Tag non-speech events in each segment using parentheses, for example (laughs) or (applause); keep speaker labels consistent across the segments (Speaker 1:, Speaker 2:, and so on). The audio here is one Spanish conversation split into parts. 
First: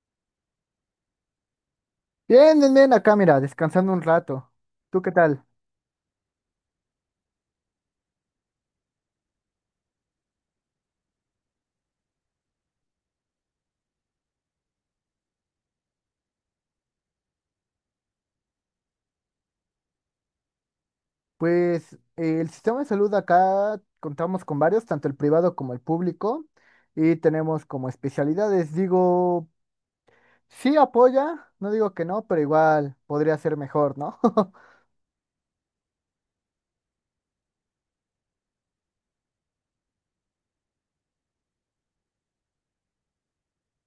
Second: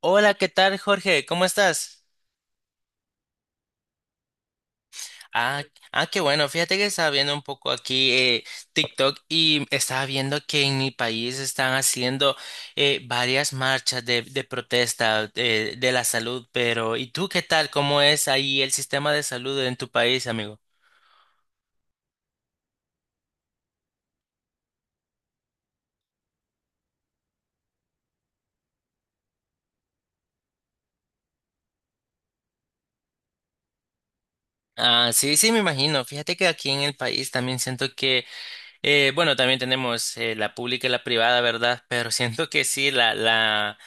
Speaker 1: Hola, ¿qué tal, Jorge? ¿Cómo estás?
Speaker 2: Bien, bien, bien, acá mira, descansando un rato. ¿Tú qué tal?
Speaker 1: Ah, ah, qué bueno. Fíjate que estaba viendo un poco aquí TikTok y estaba viendo que en mi país están haciendo varias marchas de protesta de la salud, pero ¿y tú qué tal? ¿Cómo es ahí el sistema de salud en tu país, amigo?
Speaker 2: Pues el sistema de salud acá contamos con varios, tanto el privado como el público, y tenemos como especialidades. Digo, sí apoya, no digo que no, pero igual podría ser mejor, ¿no? (laughs)
Speaker 1: Ah, sí, sí, me imagino. Fíjate que aquí en el país también siento que bueno, también tenemos la pública y la privada, ¿verdad? Pero (laughs) siento que sí, la, la,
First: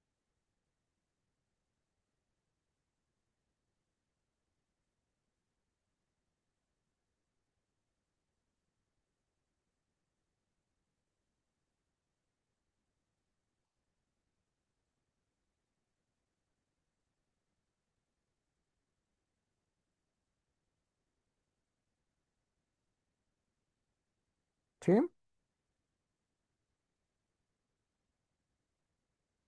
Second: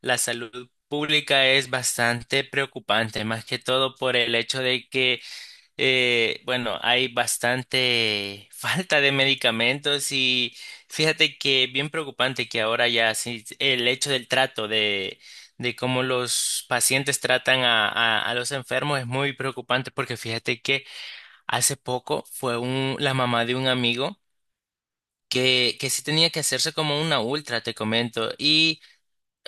Speaker 1: la salud pública es bastante preocupante, más que todo por el hecho de que bueno, hay bastante (laughs) falta de medicamentos. Y fíjate que bien preocupante que ahora ya sí, el hecho del trato de cómo los pacientes tratan a los enfermos es muy preocupante, porque fíjate que hace poco fue la mamá de un amigo
Speaker 2: ¿Sí?
Speaker 1: que sí tenía que hacerse como una ultra, te comento. Y,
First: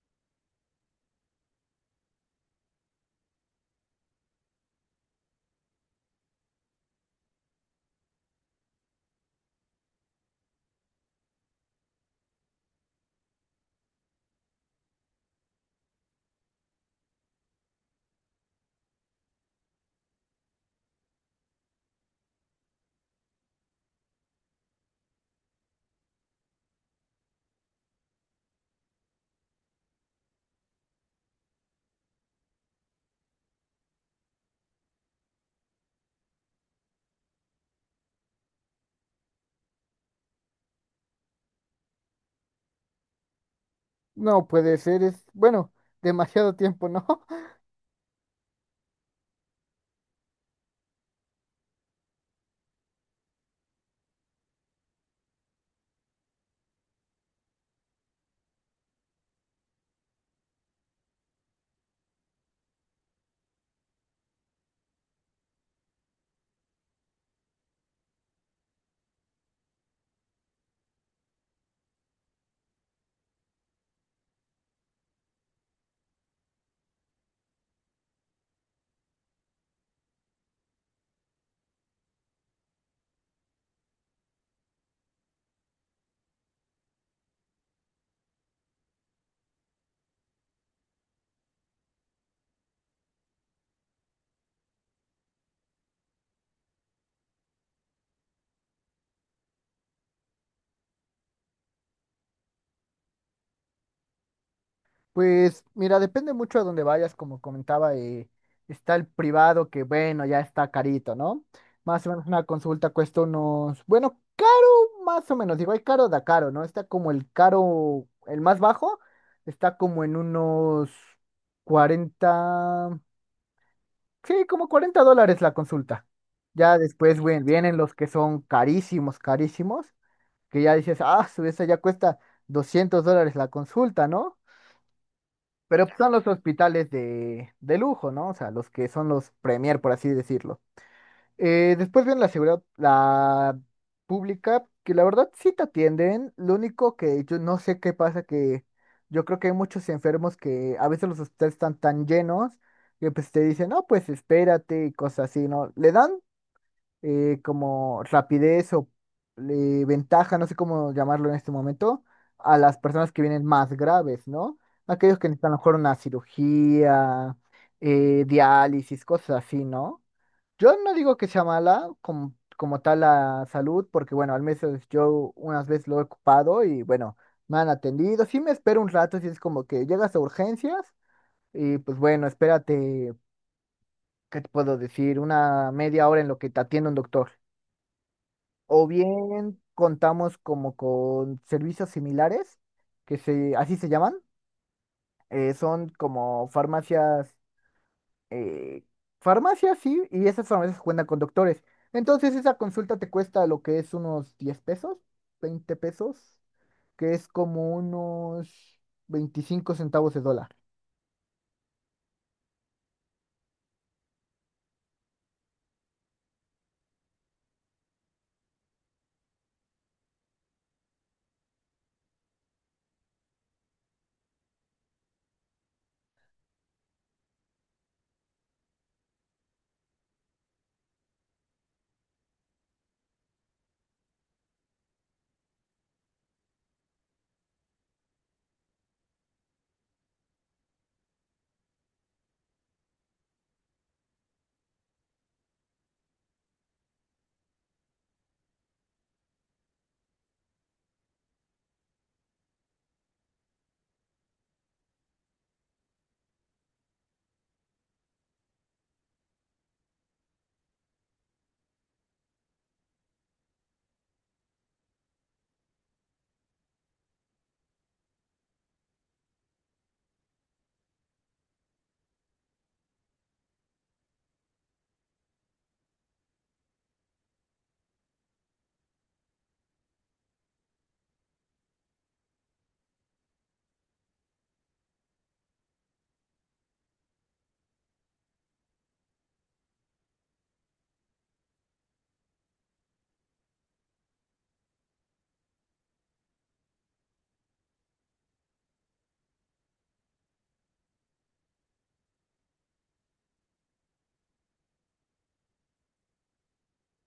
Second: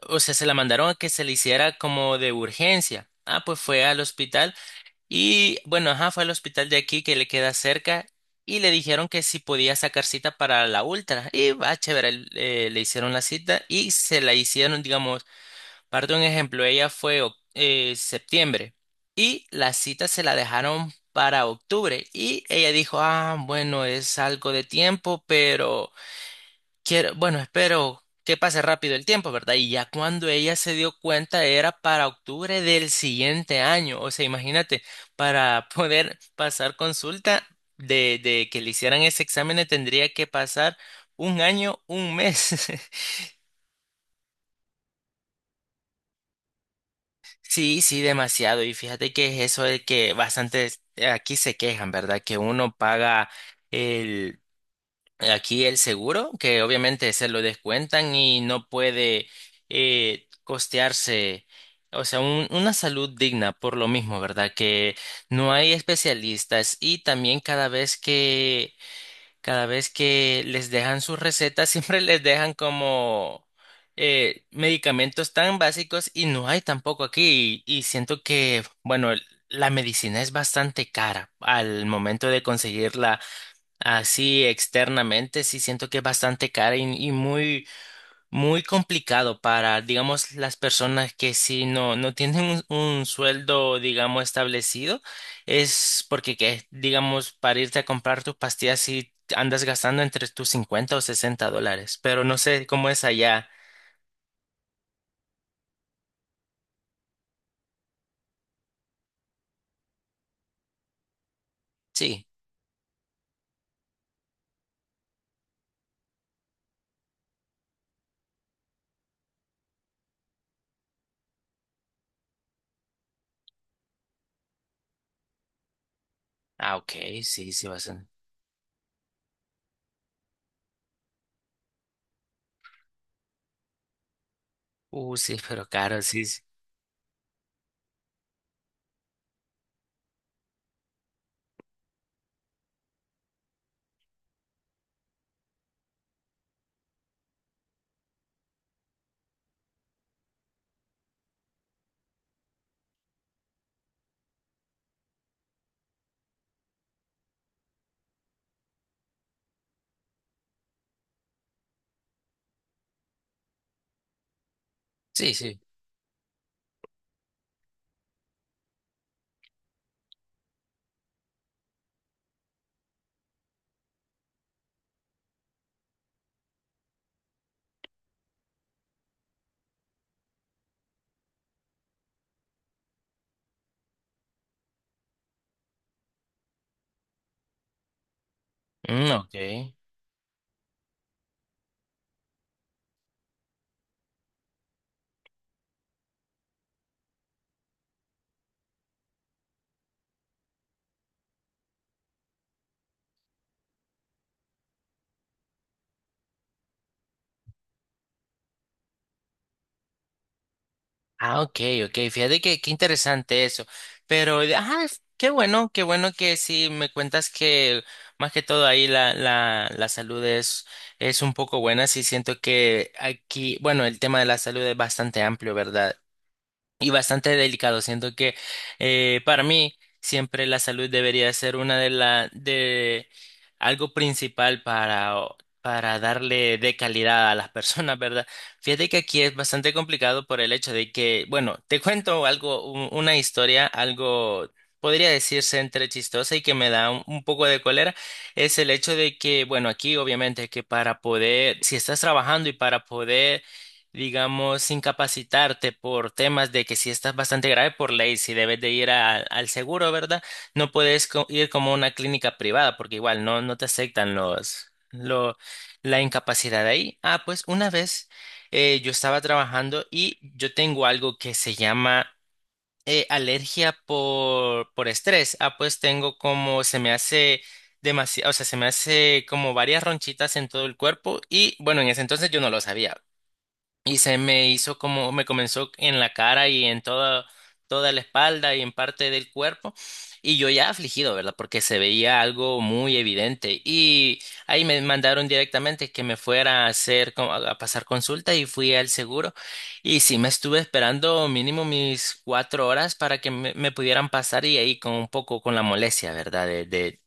Speaker 1: o sea, se la mandaron a que se le hiciera como de urgencia. Ah, pues fue al hospital y, bueno, ajá, fue al hospital de aquí que le queda cerca y le dijeron que si podía sacar cita para la ultra. Y, va, chévere, le hicieron la cita y se la hicieron, digamos, parte de un ejemplo. Ella fue septiembre y la cita se la dejaron para octubre, y ella dijo, ah, bueno, es algo de tiempo, pero quiero, bueno, espero que pase rápido el tiempo, ¿verdad? Y ya cuando ella se dio cuenta era para octubre del siguiente año. O sea, imagínate, para poder pasar consulta, de que le hicieran ese examen, tendría que pasar un año, un mes. (laughs)
Speaker 2: No puede ser, es, bueno, demasiado tiempo, ¿no? (laughs)
Speaker 1: Sí, sí, demasiado. Y fíjate que es eso de que bastantes aquí se quejan, ¿verdad? Que uno paga el... aquí el seguro, que obviamente se lo descuentan y no puede costearse, o sea, una salud digna por lo mismo, ¿verdad? Que no hay especialistas y también cada vez que, les dejan sus recetas, (laughs) siempre les dejan como medicamentos tan básicos, y no hay tampoco aquí. Y siento que, bueno, la medicina es bastante cara al momento de conseguirla. Así externamente, sí siento que es bastante cara y, muy, muy complicado para, digamos, las personas que sí no, no tienen un sueldo, digamos, establecido. Es porque, que, digamos, para irte a comprar tus pastillas sí andas gastando entre tus $50 o $60, pero no sé cómo es allá.
Speaker 2: Pues mira, depende mucho a dónde vayas, como comentaba, está el privado que bueno, ya está carito, ¿no? Más o menos
Speaker 1: Sí.
Speaker 2: una consulta cuesta unos, bueno, caro, más o menos, digo, hay caro da caro, ¿no? Está como el caro, el más bajo, está como en unos 40 sí, como 40 dólares la consulta.
Speaker 1: Ah,
Speaker 2: Ya
Speaker 1: ok,
Speaker 2: después, bueno,
Speaker 1: sí, sí,
Speaker 2: vienen los que
Speaker 1: bastante.
Speaker 2: son carísimos, carísimos, que ya dices, ah, su esa ya cuesta 200 dólares la consulta, ¿no?
Speaker 1: Sí, pero
Speaker 2: Pero
Speaker 1: caro,
Speaker 2: son
Speaker 1: sí,
Speaker 2: los
Speaker 1: sí,
Speaker 2: hospitales de lujo, ¿no? O sea, los que son los premier, por así decirlo. Después viene la seguridad, la pública, que la verdad sí te atienden. Lo único que yo no sé qué pasa, que yo creo que hay muchos enfermos que a veces los hospitales están tan llenos que pues te dicen, no, pues espérate y cosas así, ¿no? Le dan como rapidez o ventaja, no sé cómo llamarlo en este momento, a las personas que vienen más graves, ¿no? Aquellos que
Speaker 1: sí.
Speaker 2: necesitan a lo
Speaker 1: Sí.
Speaker 2: mejor una cirugía, diálisis, cosas así, ¿no? Yo no digo que sea mala como, como tal la salud, porque bueno, al menos yo unas veces lo he ocupado y bueno, me han atendido. Sí me espero un rato, si es como que llegas a urgencias y pues bueno, espérate, ¿qué te puedo decir? Una media hora en lo que te atiende un doctor. O
Speaker 1: Mm, ok.
Speaker 2: bien contamos como con servicios similares, así se llaman. Son como farmacias, eh, sí, y esas farmacias cuentan con doctores. Entonces esa consulta te cuesta lo que es unos 10 pesos, 20 pesos, que es como unos 25 centavos de dólar.
Speaker 1: Ah, ok, ok. Fíjate que qué interesante eso. Pero, ajá, qué bueno que sí me cuentas que más que todo ahí la salud es un poco buena. Sí siento que aquí, bueno, el tema de la salud es bastante amplio, ¿verdad? Y bastante delicado. Siento que para mí siempre la salud debería ser una de la de algo principal para para darle de calidad a las personas, ¿verdad? Fíjate que aquí es bastante complicado por el hecho de que, bueno, te cuento algo, una historia, algo podría decirse entre chistosa y que me da un poco de cólera. Es el hecho de que, bueno, aquí obviamente que para poder, si estás trabajando y para poder, digamos, incapacitarte por temas de que si estás bastante grave por ley, si debes de ir al seguro, ¿verdad? No puedes ir como a una clínica privada porque igual no, no te aceptan la incapacidad ahí. Ah, pues una vez yo estaba trabajando y yo tengo algo que se llama alergia por estrés. Ah, pues tengo, como se me hace demasiado, o sea, se me hace como varias ronchitas en todo el cuerpo, y bueno, en ese entonces yo no lo sabía y se me hizo, como me comenzó en la cara y en toda, la espalda y en parte del cuerpo, y yo ya afligido, ¿verdad? Porque se veía algo muy evidente, y ahí me mandaron directamente que me fuera a hacer como, a pasar consulta, y fui al seguro y sí me estuve esperando mínimo mis 4 horas para que me, pudieran pasar, y ahí con un poco con la molestia, ¿verdad? de de,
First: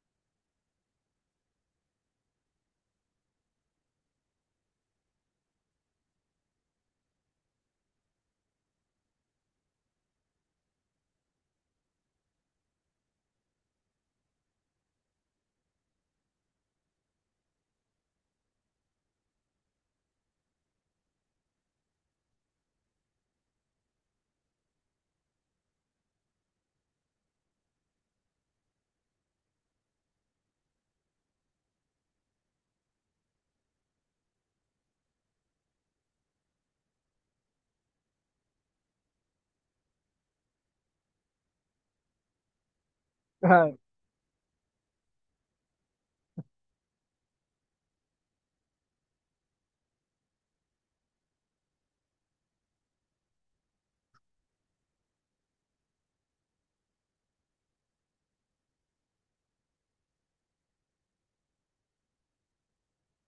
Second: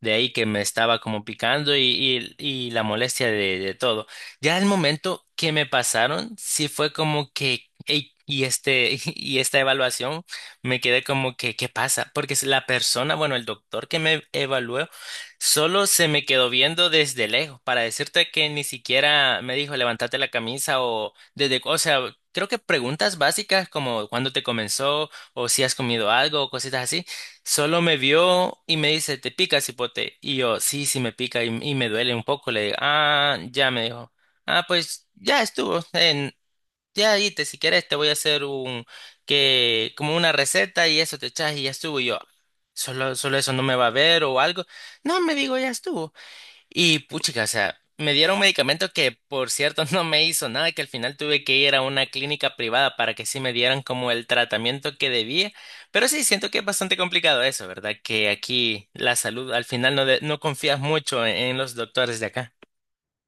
Speaker 1: de ahí que me estaba como picando, y la molestia de todo. Ya el momento que me pasaron, sí fue como que, "Ey, y este, (laughs) y esta evaluación". Me quedé como que, ¿qué pasa? Porque si la persona, bueno, el doctor que me evaluó solo se me quedó viendo desde lejos, para decirte que ni siquiera me dijo, levántate la camisa o desde, o sea, creo que preguntas básicas como cuándo te comenzó o si has comido algo o cositas así. Solo me vio y me dice, ¿te pica, cipote? Y yo, sí, sí me pica y me duele un poco. Le digo, ah, ya me dijo. Ah, pues ya estuvo. Ya te, si quieres, te voy a hacer un, que, como una receta y eso te echas y ya estuvo. Y yo, solo, eso, no me
Speaker 2: (laughs)
Speaker 1: va a ver o algo. No, me digo, ya estuvo. Y puchica, o sea, me dieron un medicamento que por cierto (laughs) no me hizo nada, que al final tuve que ir a una clínica privada para que sí me dieran como el tratamiento que debía. Pero sí, siento que es bastante complicado eso, ¿verdad? Que aquí la salud al final no, no confías mucho en los doctores de acá.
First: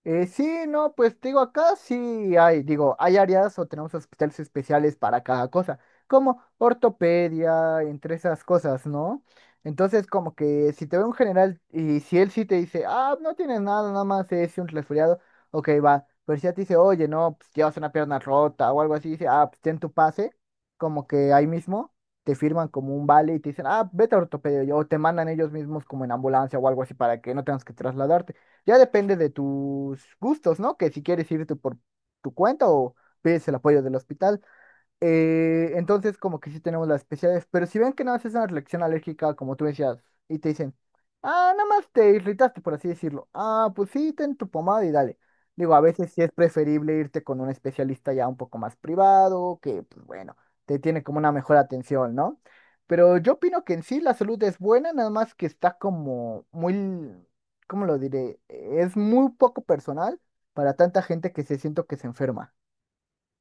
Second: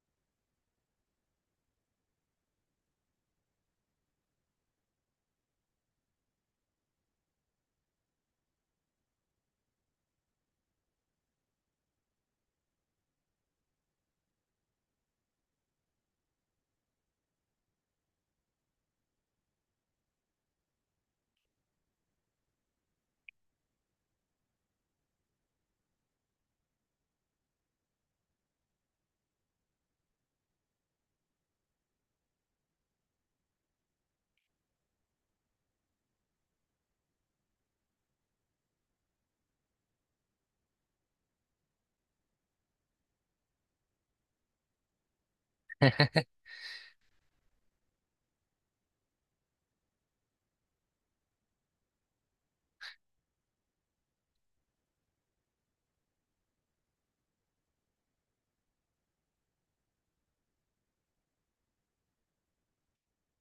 Speaker 2: Sí, no, pues te digo, acá sí hay, digo, hay áreas o tenemos hospitales especiales para cada cosa, como ortopedia, entre esas cosas, ¿no? Entonces, como que si te ve un general y si él sí te dice, ah, no tienes nada, nada más es un resfriado, ok, va, pero si ya te dice, oye, no, pues llevas una pierna rota o algo así, dice, ah, pues ten tu pase, como que ahí mismo te firman como un vale y te dicen, ah, vete a ortopedia, o te mandan ellos mismos como en ambulancia o algo así para que no tengas que trasladarte. Ya depende de tus gustos, ¿no? Que si quieres irte por tu cuenta o pides el apoyo del hospital. Entonces, como que sí tenemos las especialidades, pero si ven que nada más es una reacción alérgica, como tú decías, y te dicen, ah, nada más te irritaste, por así decirlo. Ah, pues sí, ten tu pomada y dale. Digo, a veces sí es preferible irte con un especialista ya un poco más privado, que, pues bueno, te tiene como una mejor atención, ¿no? Pero yo opino que en sí la salud es buena, nada más que está como muy, ¿cómo lo diré? Es muy poco personal para tanta gente que se siento que se enferma.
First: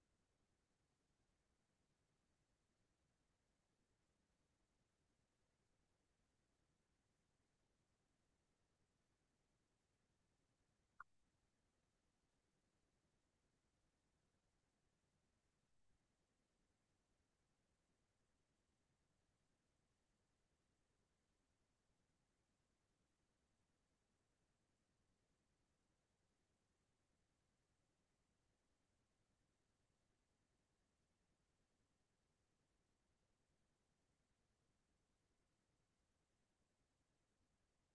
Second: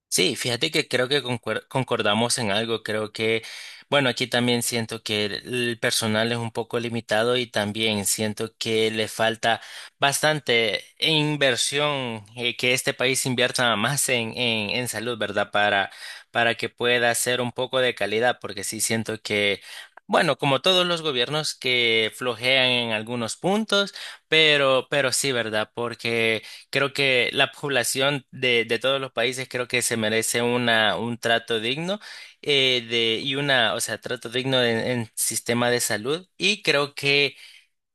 Speaker 1: Sí, fíjate que creo que concordamos en algo. Creo que, bueno, aquí también siento que el personal es un poco limitado, y también siento que le falta bastante inversión, que este país invierta más en salud, ¿verdad? Para que pueda ser un poco de calidad, porque sí siento que, bueno, como todos los gobiernos que flojean en algunos puntos, pero, sí, ¿verdad? Porque creo que la población de todos los países, creo que se merece una, un trato digno y una, o sea, trato digno en, sistema de salud. Y creo que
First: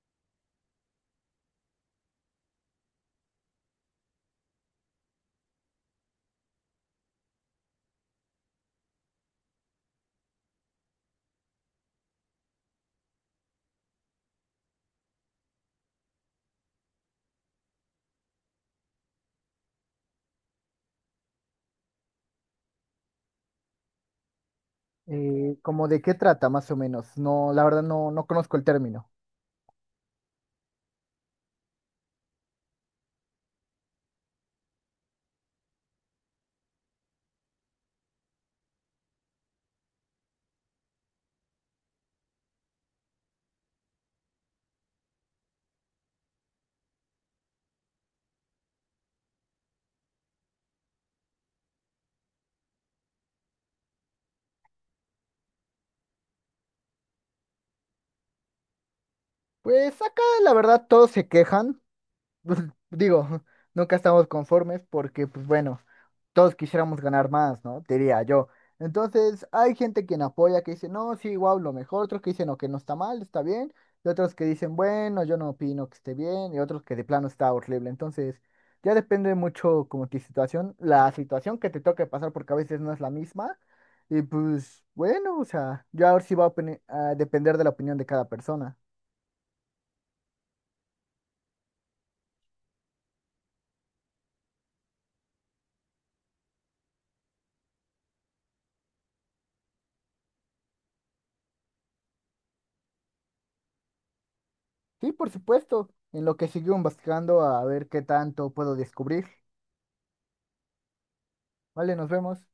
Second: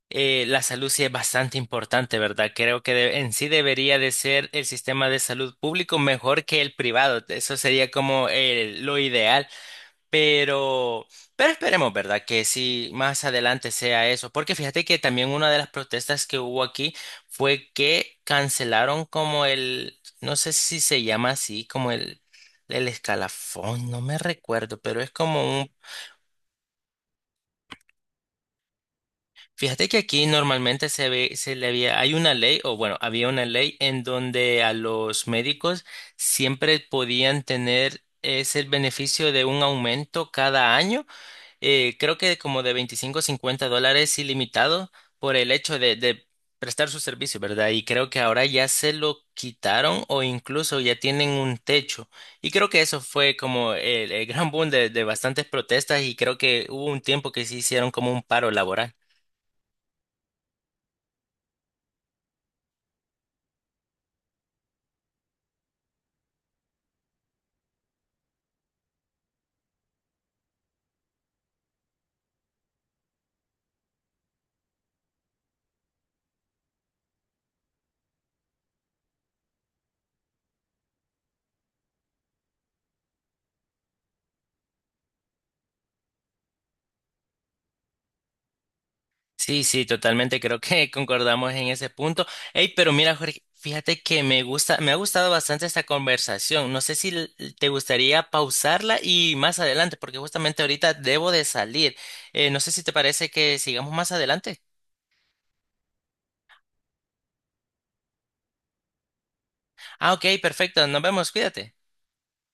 Speaker 1: la salud sí es bastante importante, ¿verdad? Creo que en sí debería de ser el sistema de salud público mejor que el privado. Eso sería como lo ideal. Pero, esperemos, ¿verdad? Que si más adelante sea eso. Porque fíjate que también una de las protestas que hubo aquí fue que cancelaron como el, no sé si se llama así, como el escalafón, no me recuerdo, pero es como un,
Speaker 2: ¿Cómo de qué trata, más o menos? No, la verdad no, no conozco el término.
Speaker 1: fíjate que aquí normalmente se ve, se le había, hay una ley, o bueno, había una ley en donde a los médicos siempre podían tener ese beneficio de un aumento cada año, creo que como de 25 a $50 ilimitado por el hecho de prestar su servicio, ¿verdad? Y creo que ahora ya se lo quitaron o incluso ya tienen un techo. Y creo que eso fue como el gran boom de bastantes protestas, y creo que hubo un tiempo que se hicieron como un paro laboral.
Speaker 2: Pues acá, la verdad, todos se quejan. Pues, digo, (laughs) nunca estamos conformes porque, pues bueno, todos quisiéramos ganar más, ¿no? Diría yo. Entonces, hay gente quien apoya, que dice, no, sí, wow, lo mejor, otros que dicen, no, que no está mal, está bien, y otros que dicen, bueno, yo no opino que esté bien, y otros que de plano está horrible. Entonces, ya depende mucho como tu situación, la situación que te toque pasar, porque a veces no es la misma, y pues bueno, o sea, ya ahora sí va a depender de la opinión de cada persona.
Speaker 1: Sí, sí, totalmente. Creo que (laughs) concordamos en ese punto. Hey, pero mira, Jorge, fíjate que me gusta, me ha gustado bastante esta conversación. No sé si te gustaría pausarla y más adelante, porque justamente ahorita debo de salir. No sé si te parece que sigamos más adelante.
Speaker 2: Sí, por supuesto, en lo que sigo investigando a ver qué tanto puedo descubrir.
Speaker 1: Ah, ok, perfecto. Nos vemos. Cuídate.
Speaker 2: Vale, nos vemos.